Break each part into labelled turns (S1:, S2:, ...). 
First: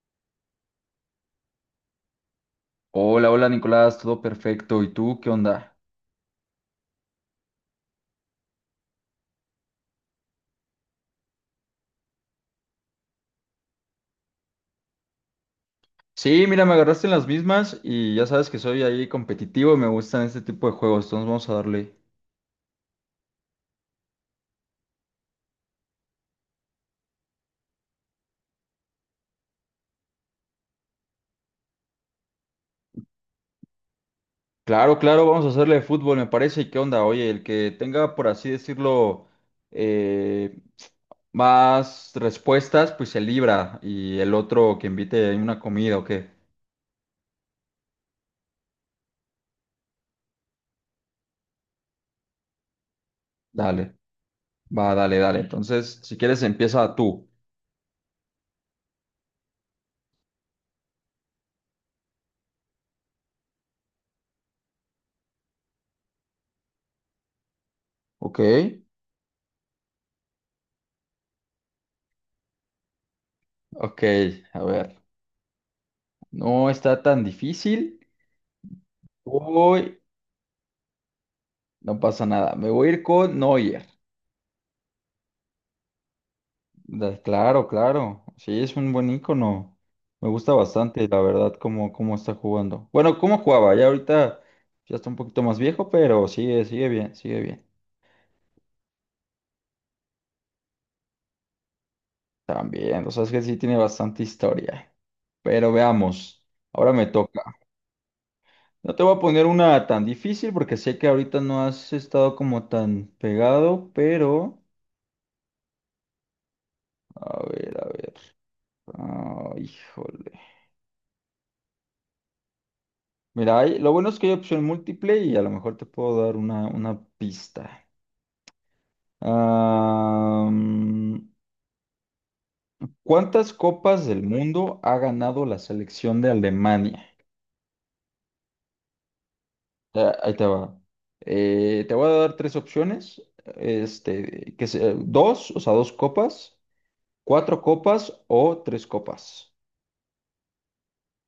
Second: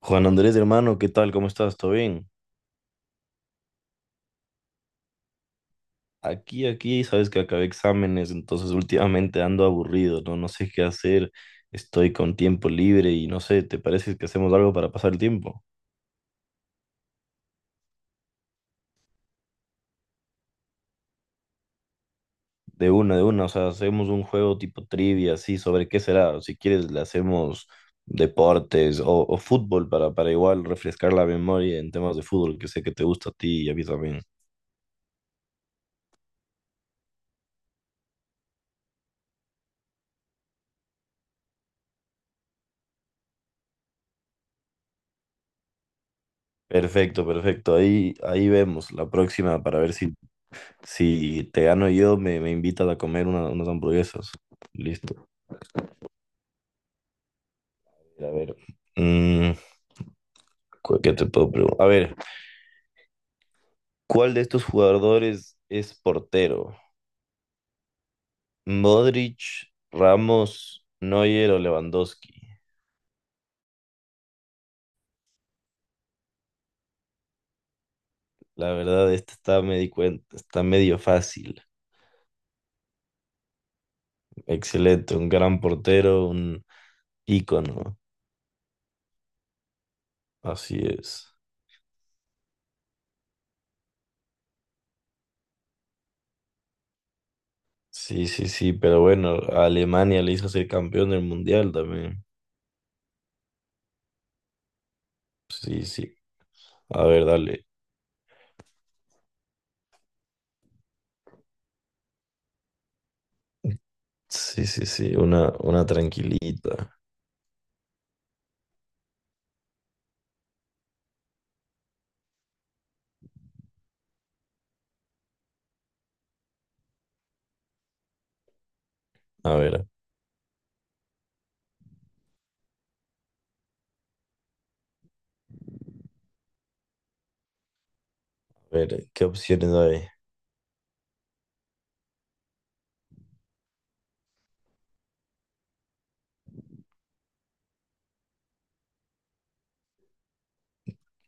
S1: Juan Andrés, hermano, ¿qué tal? ¿Cómo estás? ¿Todo bien?
S2: Hola, hola Nicolás, todo perfecto. ¿Y tú qué onda?
S1: Aquí, sabes que acabé exámenes, entonces últimamente ando aburrido, ¿no? No sé qué hacer, estoy con tiempo libre y no sé, ¿te parece que hacemos algo para pasar el tiempo?
S2: Sí, mira, me agarraste en las mismas y ya sabes que soy ahí competitivo y me gustan este tipo de juegos, entonces vamos a darle.
S1: De una, o sea, hacemos un juego tipo trivia, así, sobre qué será. Si quieres, le hacemos deportes o fútbol para igual refrescar la memoria en temas de fútbol, que sé que te gusta a ti y a mí también.
S2: Claro, claro, vamos a hacerle de fútbol, me parece. ¿Y qué onda? Oye, el que tenga, por así decirlo, eh, más respuestas, pues se libra y el otro que invite ahí una comida o qué.
S1: Perfecto, perfecto, ahí vemos la próxima para ver si si te gano yo, me invitas a comer unas
S2: Dale,
S1: hamburguesas.
S2: va, dale,
S1: Listo.
S2: dale. Entonces, si quieres, empieza tú.
S1: A ver. mm, ¿Qué te puedo preguntar? A ver, ¿cuál de estos jugadores es portero?
S2: Ok,
S1: ¿Modric, Ramos, Neuer o Lewandowski?
S2: ok, a ver, no está tan difícil.
S1: La verdad, esta me di
S2: Uy,
S1: cuenta, está medio fácil.
S2: no pasa nada. Me voy a ir con Neuer.
S1: Excelente, un gran portero, un
S2: Claro,
S1: ícono.
S2: claro. Sí, es un buen ícono. Me gusta
S1: Así
S2: bastante, la
S1: es.
S2: verdad, cómo está jugando. Bueno, cómo jugaba. Ya ahorita ya está un poquito más viejo, pero sigue, sigue bien, sigue bien.
S1: Sí, sí, sí, pero bueno, a Alemania le hizo ser campeón del mundial también.
S2: También, o sea, es que sí tiene bastante historia. Pero
S1: Sí, sí.
S2: veamos. Ahora
S1: A
S2: me
S1: ver,
S2: toca.
S1: dale.
S2: No te voy a poner una tan difícil porque sé que ahorita no has estado como tan pegado, pero...
S1: Sí, sí, sí, una tranquilita.
S2: A ver, a ver. Ah, híjole. Mira, lo bueno es que hay opción múltiple y a lo mejor te puedo dar una pista.
S1: A
S2: Ah, ¿cuántas copas del mundo ha ganado la selección de Alemania?
S1: ver, ¿qué opciones hay?
S2: Ah, ahí te va. Te voy a dar tres opciones. Este, dos, o sea, dos copas, cuatro copas o tres copas.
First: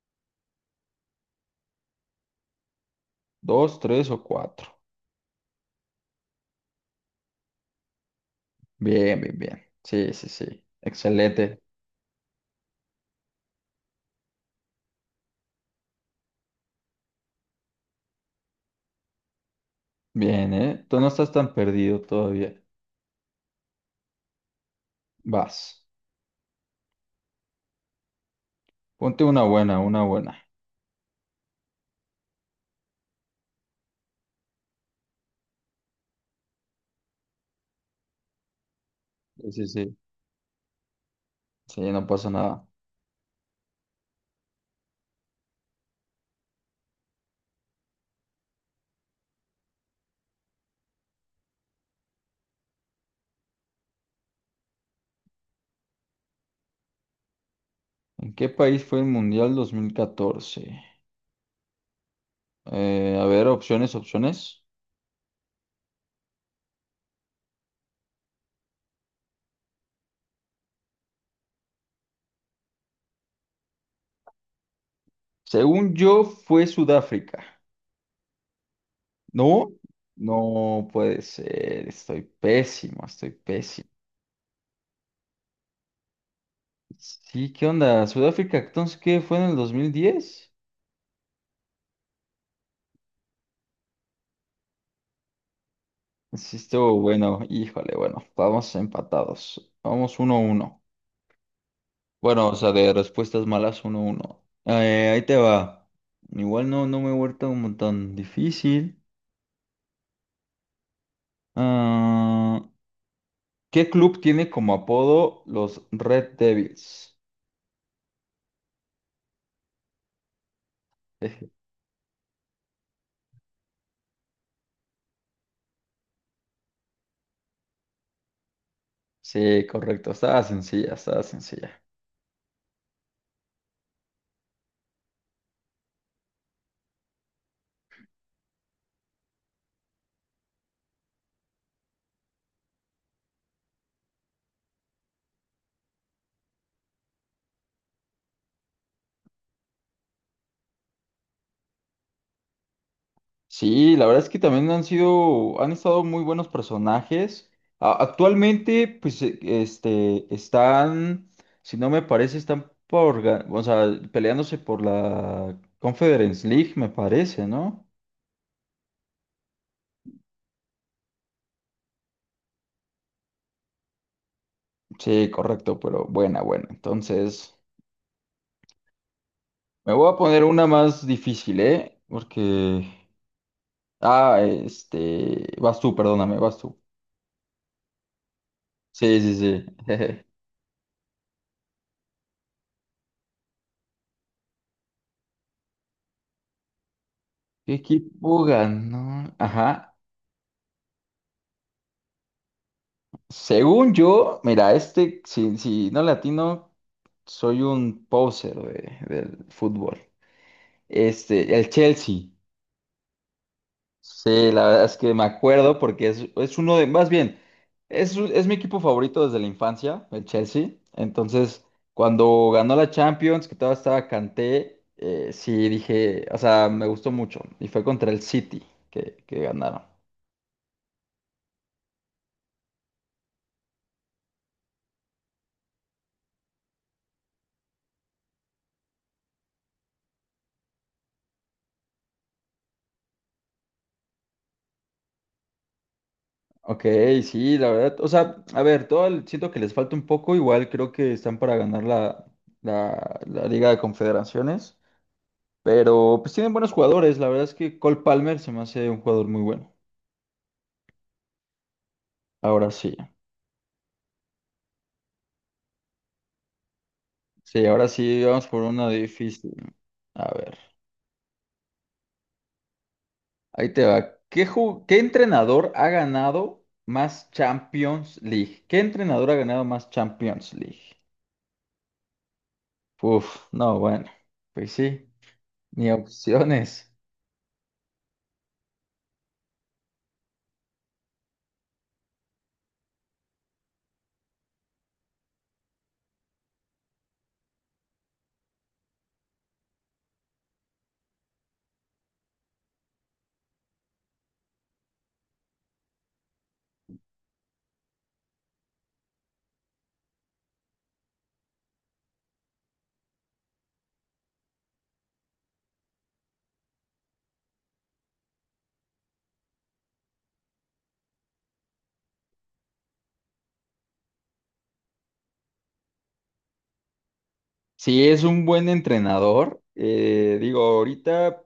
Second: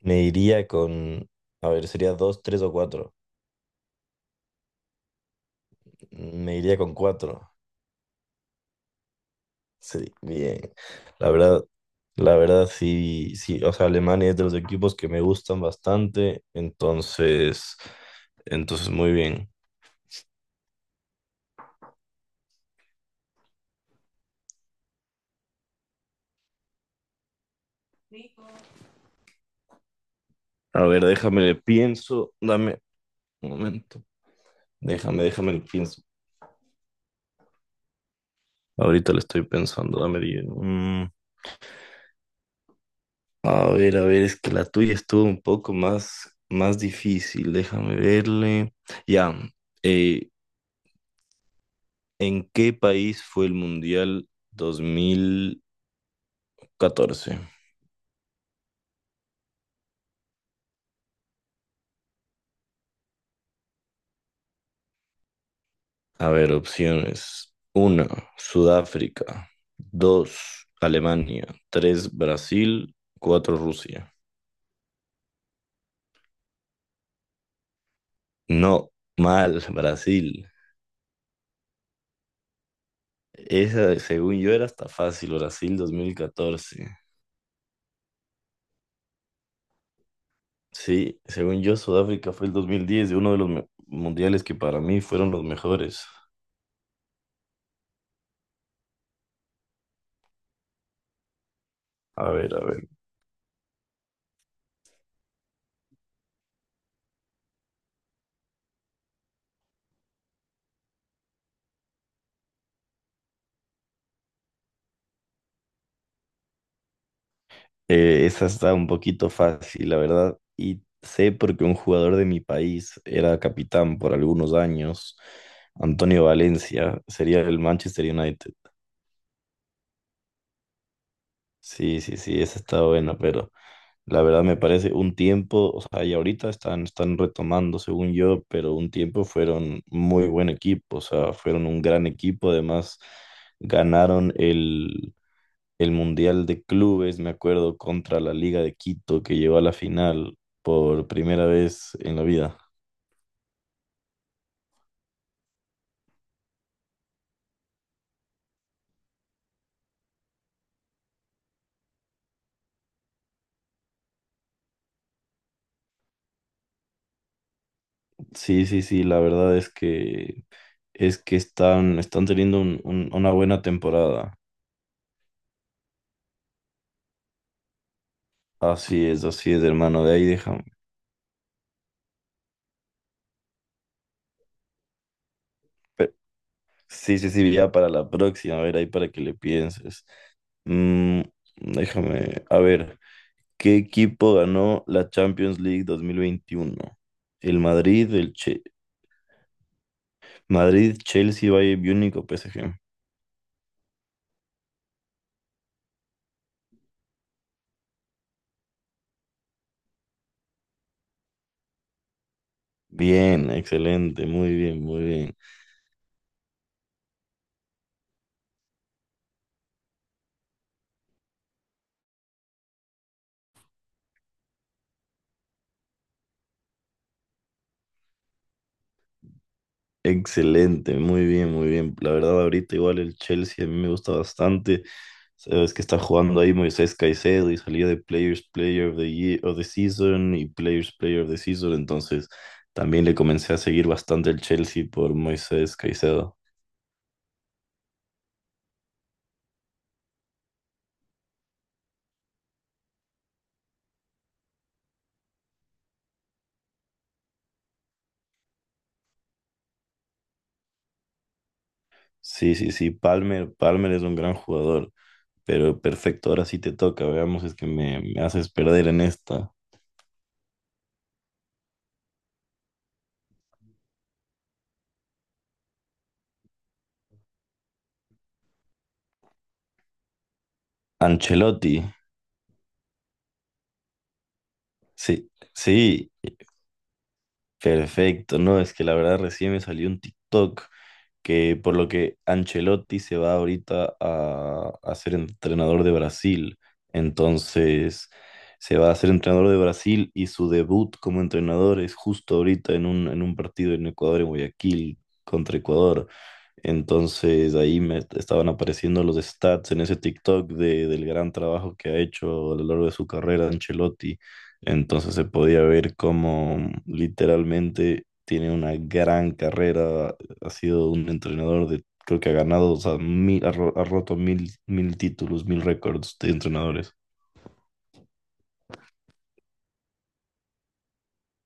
S1: Me iría con, a ver, sería dos, tres o cuatro.
S2: Dos, tres o cuatro.
S1: Me iría con cuatro.
S2: Bien, bien, bien. Sí,
S1: Sí,
S2: sí,
S1: bien.
S2: sí.
S1: La
S2: Excelente.
S1: verdad, la verdad, sí, sí. O sea, Alemania es de los equipos que me gustan bastante. Entonces, muy bien.
S2: Bien, ¿eh? Tú no estás tan perdido todavía. Vas. Ponte una buena, una buena.
S1: A ver, déjame le pienso. Dame un momento. Déjame, le pienso. Ahorita le estoy
S2: Sí, sí, sí.
S1: pensando. Dame diez. Mm.
S2: Sí, no pasa nada.
S1: A ver, es que la tuya estuvo un poco más difícil, déjame verle. Ya, eh, ¿en qué país fue el Mundial dos mil catorce?
S2: ¿En qué país fue el Mundial 2014? A ver, opciones, opciones.
S1: A ver, opciones. Uno, Sudáfrica. Dos, Alemania. Tres, Brasil. Cuatro, Rusia.
S2: Según yo, fue Sudáfrica.
S1: No, mal,
S2: ¿No?
S1: Brasil.
S2: No puede ser. Estoy pésimo, estoy pésimo.
S1: Esa, según yo, era hasta fácil, Brasil 2014.
S2: Sí, ¿qué onda? ¿Sudáfrica entonces qué fue en el 2010?
S1: Sí, según yo, Sudáfrica fue el dos mil diez, de uno de los mundiales que para mí fueron los mejores.
S2: Sí, estuvo bueno. Híjole, bueno, vamos empatados. Vamos 1 uno.
S1: A
S2: Bueno, o
S1: ver, a
S2: sea,
S1: ver.
S2: de respuestas malas, uno, uno. Ahí te va. Igual no, no me he vuelto como tan difícil. Ah, ¿qué club tiene como apodo los Red Devils?
S1: Esa está un poquito fácil, la verdad. Y sé
S2: Eje.
S1: porque un jugador de mi país era capitán por algunos años, Antonio Valencia, sería el Manchester United.
S2: Sí, correcto. Estaba sencilla, estaba sencilla.
S1: Sí, sí, sí, esa está buena. Pero la verdad me parece un tiempo, o sea, y ahorita están retomando, según yo, pero un tiempo fueron muy buen equipo, o sea, fueron un gran equipo, además ganaron el Mundial de Clubes, me acuerdo, contra la Liga de Quito, que llegó a la final por primera vez en la vida.
S2: Sí, la verdad es que también han sido, han estado muy buenos personajes. Actualmente, pues, este, están, si no me parece, están por, o sea, peleándose por la Conference League, me parece, ¿no?
S1: Sí, sí, sí, la verdad es que están teniendo una buena temporada.
S2: Sí, correcto, pero buena, buena. Entonces,
S1: Así es,
S2: me
S1: hermano,
S2: voy
S1: de
S2: a
S1: ahí
S2: poner
S1: déjame.
S2: una más difícil, ¿eh? Porque... Ah, este... Vas tú, perdóname, vas tú.
S1: Sí, sí, sí, ya para la próxima, a ver, ahí para
S2: Sí,
S1: que
S2: sí,
S1: le
S2: sí.
S1: pienses. Mm, déjame, a ver, ¿qué equipo ganó la Champions League dos mil veintiuno? ¿El
S2: ¿Qué
S1: Madrid, el
S2: equipo
S1: Che-
S2: ganó? Ajá.
S1: ¿Madrid, Chelsea, Bayern Múnich o PSG?
S2: Según yo, mira, este, si no latino, soy un poser del fútbol. Este, el Chelsea.
S1: Bien, excelente,
S2: Sí,
S1: muy
S2: la
S1: bien,
S2: verdad es
S1: muy
S2: que me
S1: bien.
S2: acuerdo porque es uno de, más bien, es, es mi equipo favorito desde la infancia, el Chelsea. Entonces, cuando ganó la Champions, que todavía estaba Kanté, sí dije, o sea, me gustó mucho. Y fue contra el City que ganaron.
S1: Excelente, muy bien, muy bien. La verdad, ahorita igual el Chelsea a mí me gusta bastante. Sabes que está jugando ahí Moisés Caicedo y salía de Players Player of the Year, of the Season y Players Player of the Season. Entonces, también le comencé a seguir bastante el Chelsea por Moisés Caicedo.
S2: Ok, sí, la verdad, o sea, a ver, siento que les falta un poco, igual creo que están para ganar la Liga de Confederaciones, pero pues tienen buenos jugadores, la verdad es que Cole Palmer se me hace un jugador muy bueno.
S1: Sí,
S2: Ahora
S1: sí, sí.
S2: sí.
S1: Palmer es un gran jugador, pero perfecto. Ahora sí te toca. Veamos, es
S2: Sí,
S1: que
S2: ahora
S1: me
S2: sí vamos
S1: haces
S2: por
S1: perder
S2: una
S1: en esta.
S2: difícil. A ver, ahí te va. ¿Qué, qué entrenador ha ganado más Champions League? ¿Qué entrenador ha ganado más Champions League?
S1: Ancelotti.
S2: Uf, no, bueno, pues sí,
S1: Sí,
S2: ni
S1: sí,
S2: opciones.
S1: perfecto. No, es que la verdad recién me salió un TikTok que, por lo que, Ancelotti se va ahorita a ser entrenador de Brasil. Entonces, se va a ser entrenador de Brasil y su debut como entrenador es justo ahorita en en un partido en Ecuador, en Guayaquil, contra Ecuador. Entonces, ahí me estaban apareciendo los stats en ese TikTok del gran trabajo que ha hecho a lo largo de su carrera Ancelotti, entonces se podía ver cómo literalmente tiene una gran carrera, ha sido un entrenador de, creo que ha ganado, o sea, ha roto mil títulos, mil récords de entrenadores.
S2: Si es un buen entrenador, digo, ahorita,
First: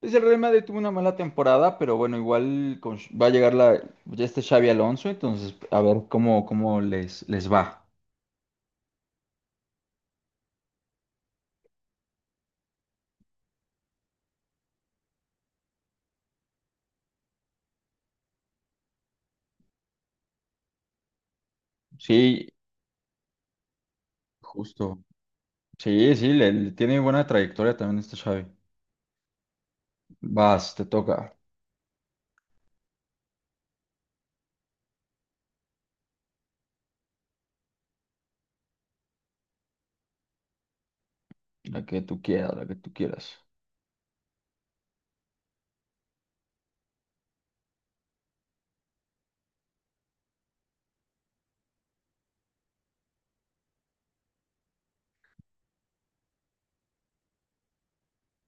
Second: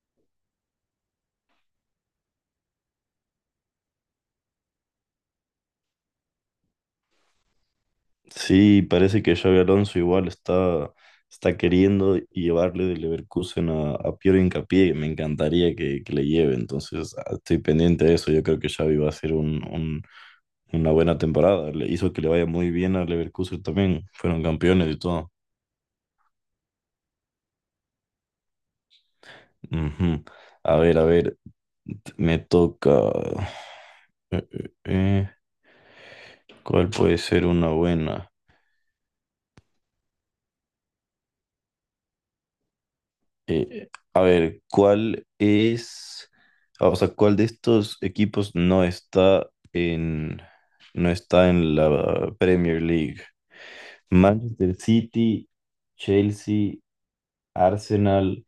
S2: pues el Real Madrid tuvo una mala temporada, pero bueno, igual va a llegar la, ya este Xavi Alonso, entonces a ver cómo les va.
S1: Sí, parece que Xabi Alonso igual está, está queriendo llevarle de Leverkusen a Piero Hincapié. Me encantaría que le lleve, entonces ah, estoy pendiente de eso. Yo creo que Xavi va a hacer una buena temporada. Le hizo que le vaya
S2: Sí,
S1: muy bien a Leverkusen también. Fueron campeones y
S2: justo.
S1: todo.
S2: Sí, sí, le tiene buena trayectoria también este Xavi.
S1: Ujú.
S2: Vas, te
S1: A
S2: toca.
S1: ver, me toca... eh, eh, eh, ¿cuál puede ser una buena?
S2: La que tú quieras, la que tú quieras.
S1: A ver, ¿cuál es, ah, o sea, ¿cuál de estos equipos no está no está en la Premier League? Manchester City, Chelsea, Arsenal,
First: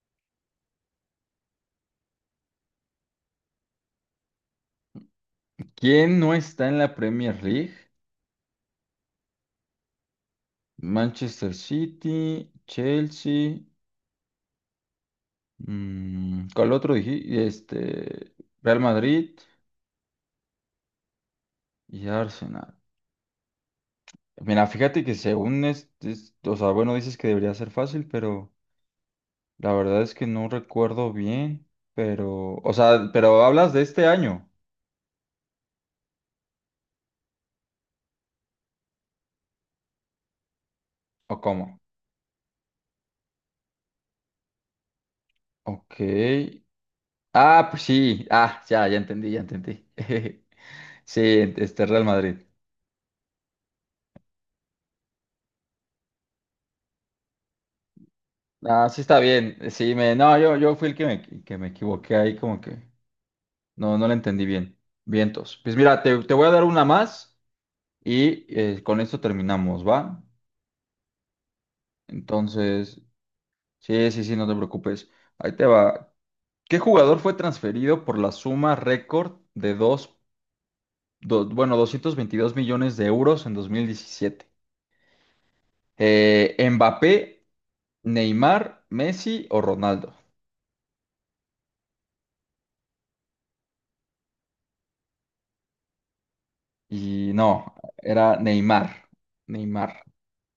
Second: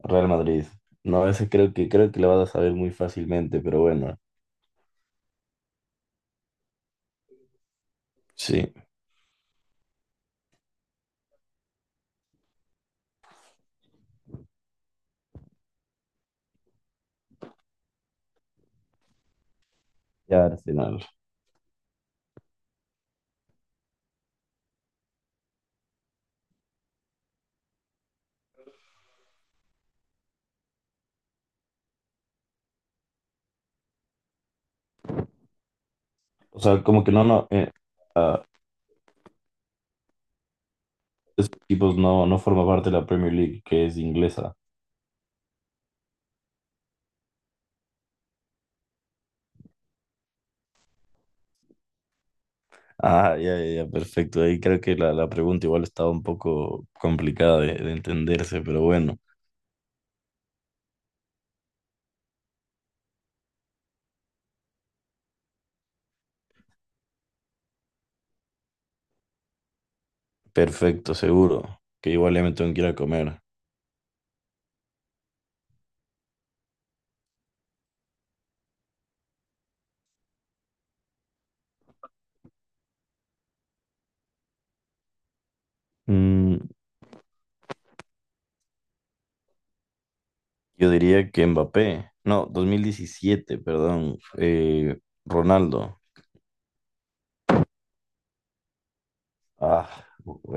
S1: Real Madrid. No, ese creo que, creo que la vas a saber muy fácilmente, pero bueno,
S2: ¿Quién no está en la Premier League?
S1: sí,
S2: Manchester City, Chelsea, ¿cuál otro dije? Este, Real Madrid
S1: ya Arsenal.
S2: y Arsenal. Mira, fíjate que según este, o sea, bueno, dices que debería ser fácil, pero la verdad es que no recuerdo bien, pero, o sea, pero hablas de este año,
S1: O sea, como que ah,
S2: ¿o
S1: esos
S2: cómo?
S1: equipos no, no forman parte de la Premier League, que es inglesa.
S2: Ok, ah, pues sí. Ah, ya, ya entendí, ya entendí. Sí, este Real Madrid.
S1: Ah, ya, ya, ya, perfecto. Ahí creo que la pregunta igual estaba un poco complicada de entenderse, pero
S2: Ah, sí está
S1: bueno,
S2: bien. Sí, me, no, yo fui el que me equivoqué ahí, como que no, no lo entendí bien. Vientos. Pues mira, te voy a dar una más y con esto terminamos, ¿va?
S1: perfecto, seguro. Que igual ya me tengo que ir a
S2: Entonces,
S1: comer.
S2: sí, sí, sí, no te preocupes. Ahí te va. ¿Qué jugador fue transferido por la suma récord de bueno, 222 millones de euros en 2017?
S1: Mm,
S2: ¿Mbappé? Neymar, Messi o Ronaldo.
S1: yo diría que Mbappé, no, 2017, perdón, Ronaldo.
S2: Y no, era Neymar. Neymar,
S1: Ah,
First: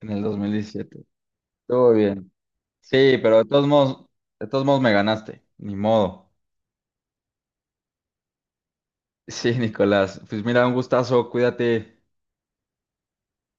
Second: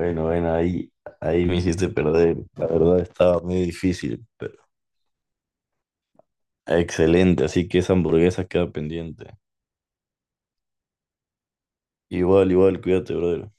S2: en el dos mil
S1: bueno,
S2: diecisiete.
S1: ahí me hiciste
S2: Estuvo bien.
S1: perder. La verdad
S2: Sí, pero
S1: estaba muy difícil,
S2: de
S1: pero
S2: todos modos me ganaste. Ni modo.
S1: excelente. Así que esa hamburguesa queda pendiente.
S2: Sí, Nicolás. Pues mira, un gustazo. Cuídate.
S1: Igual, igual, cuídate, brother.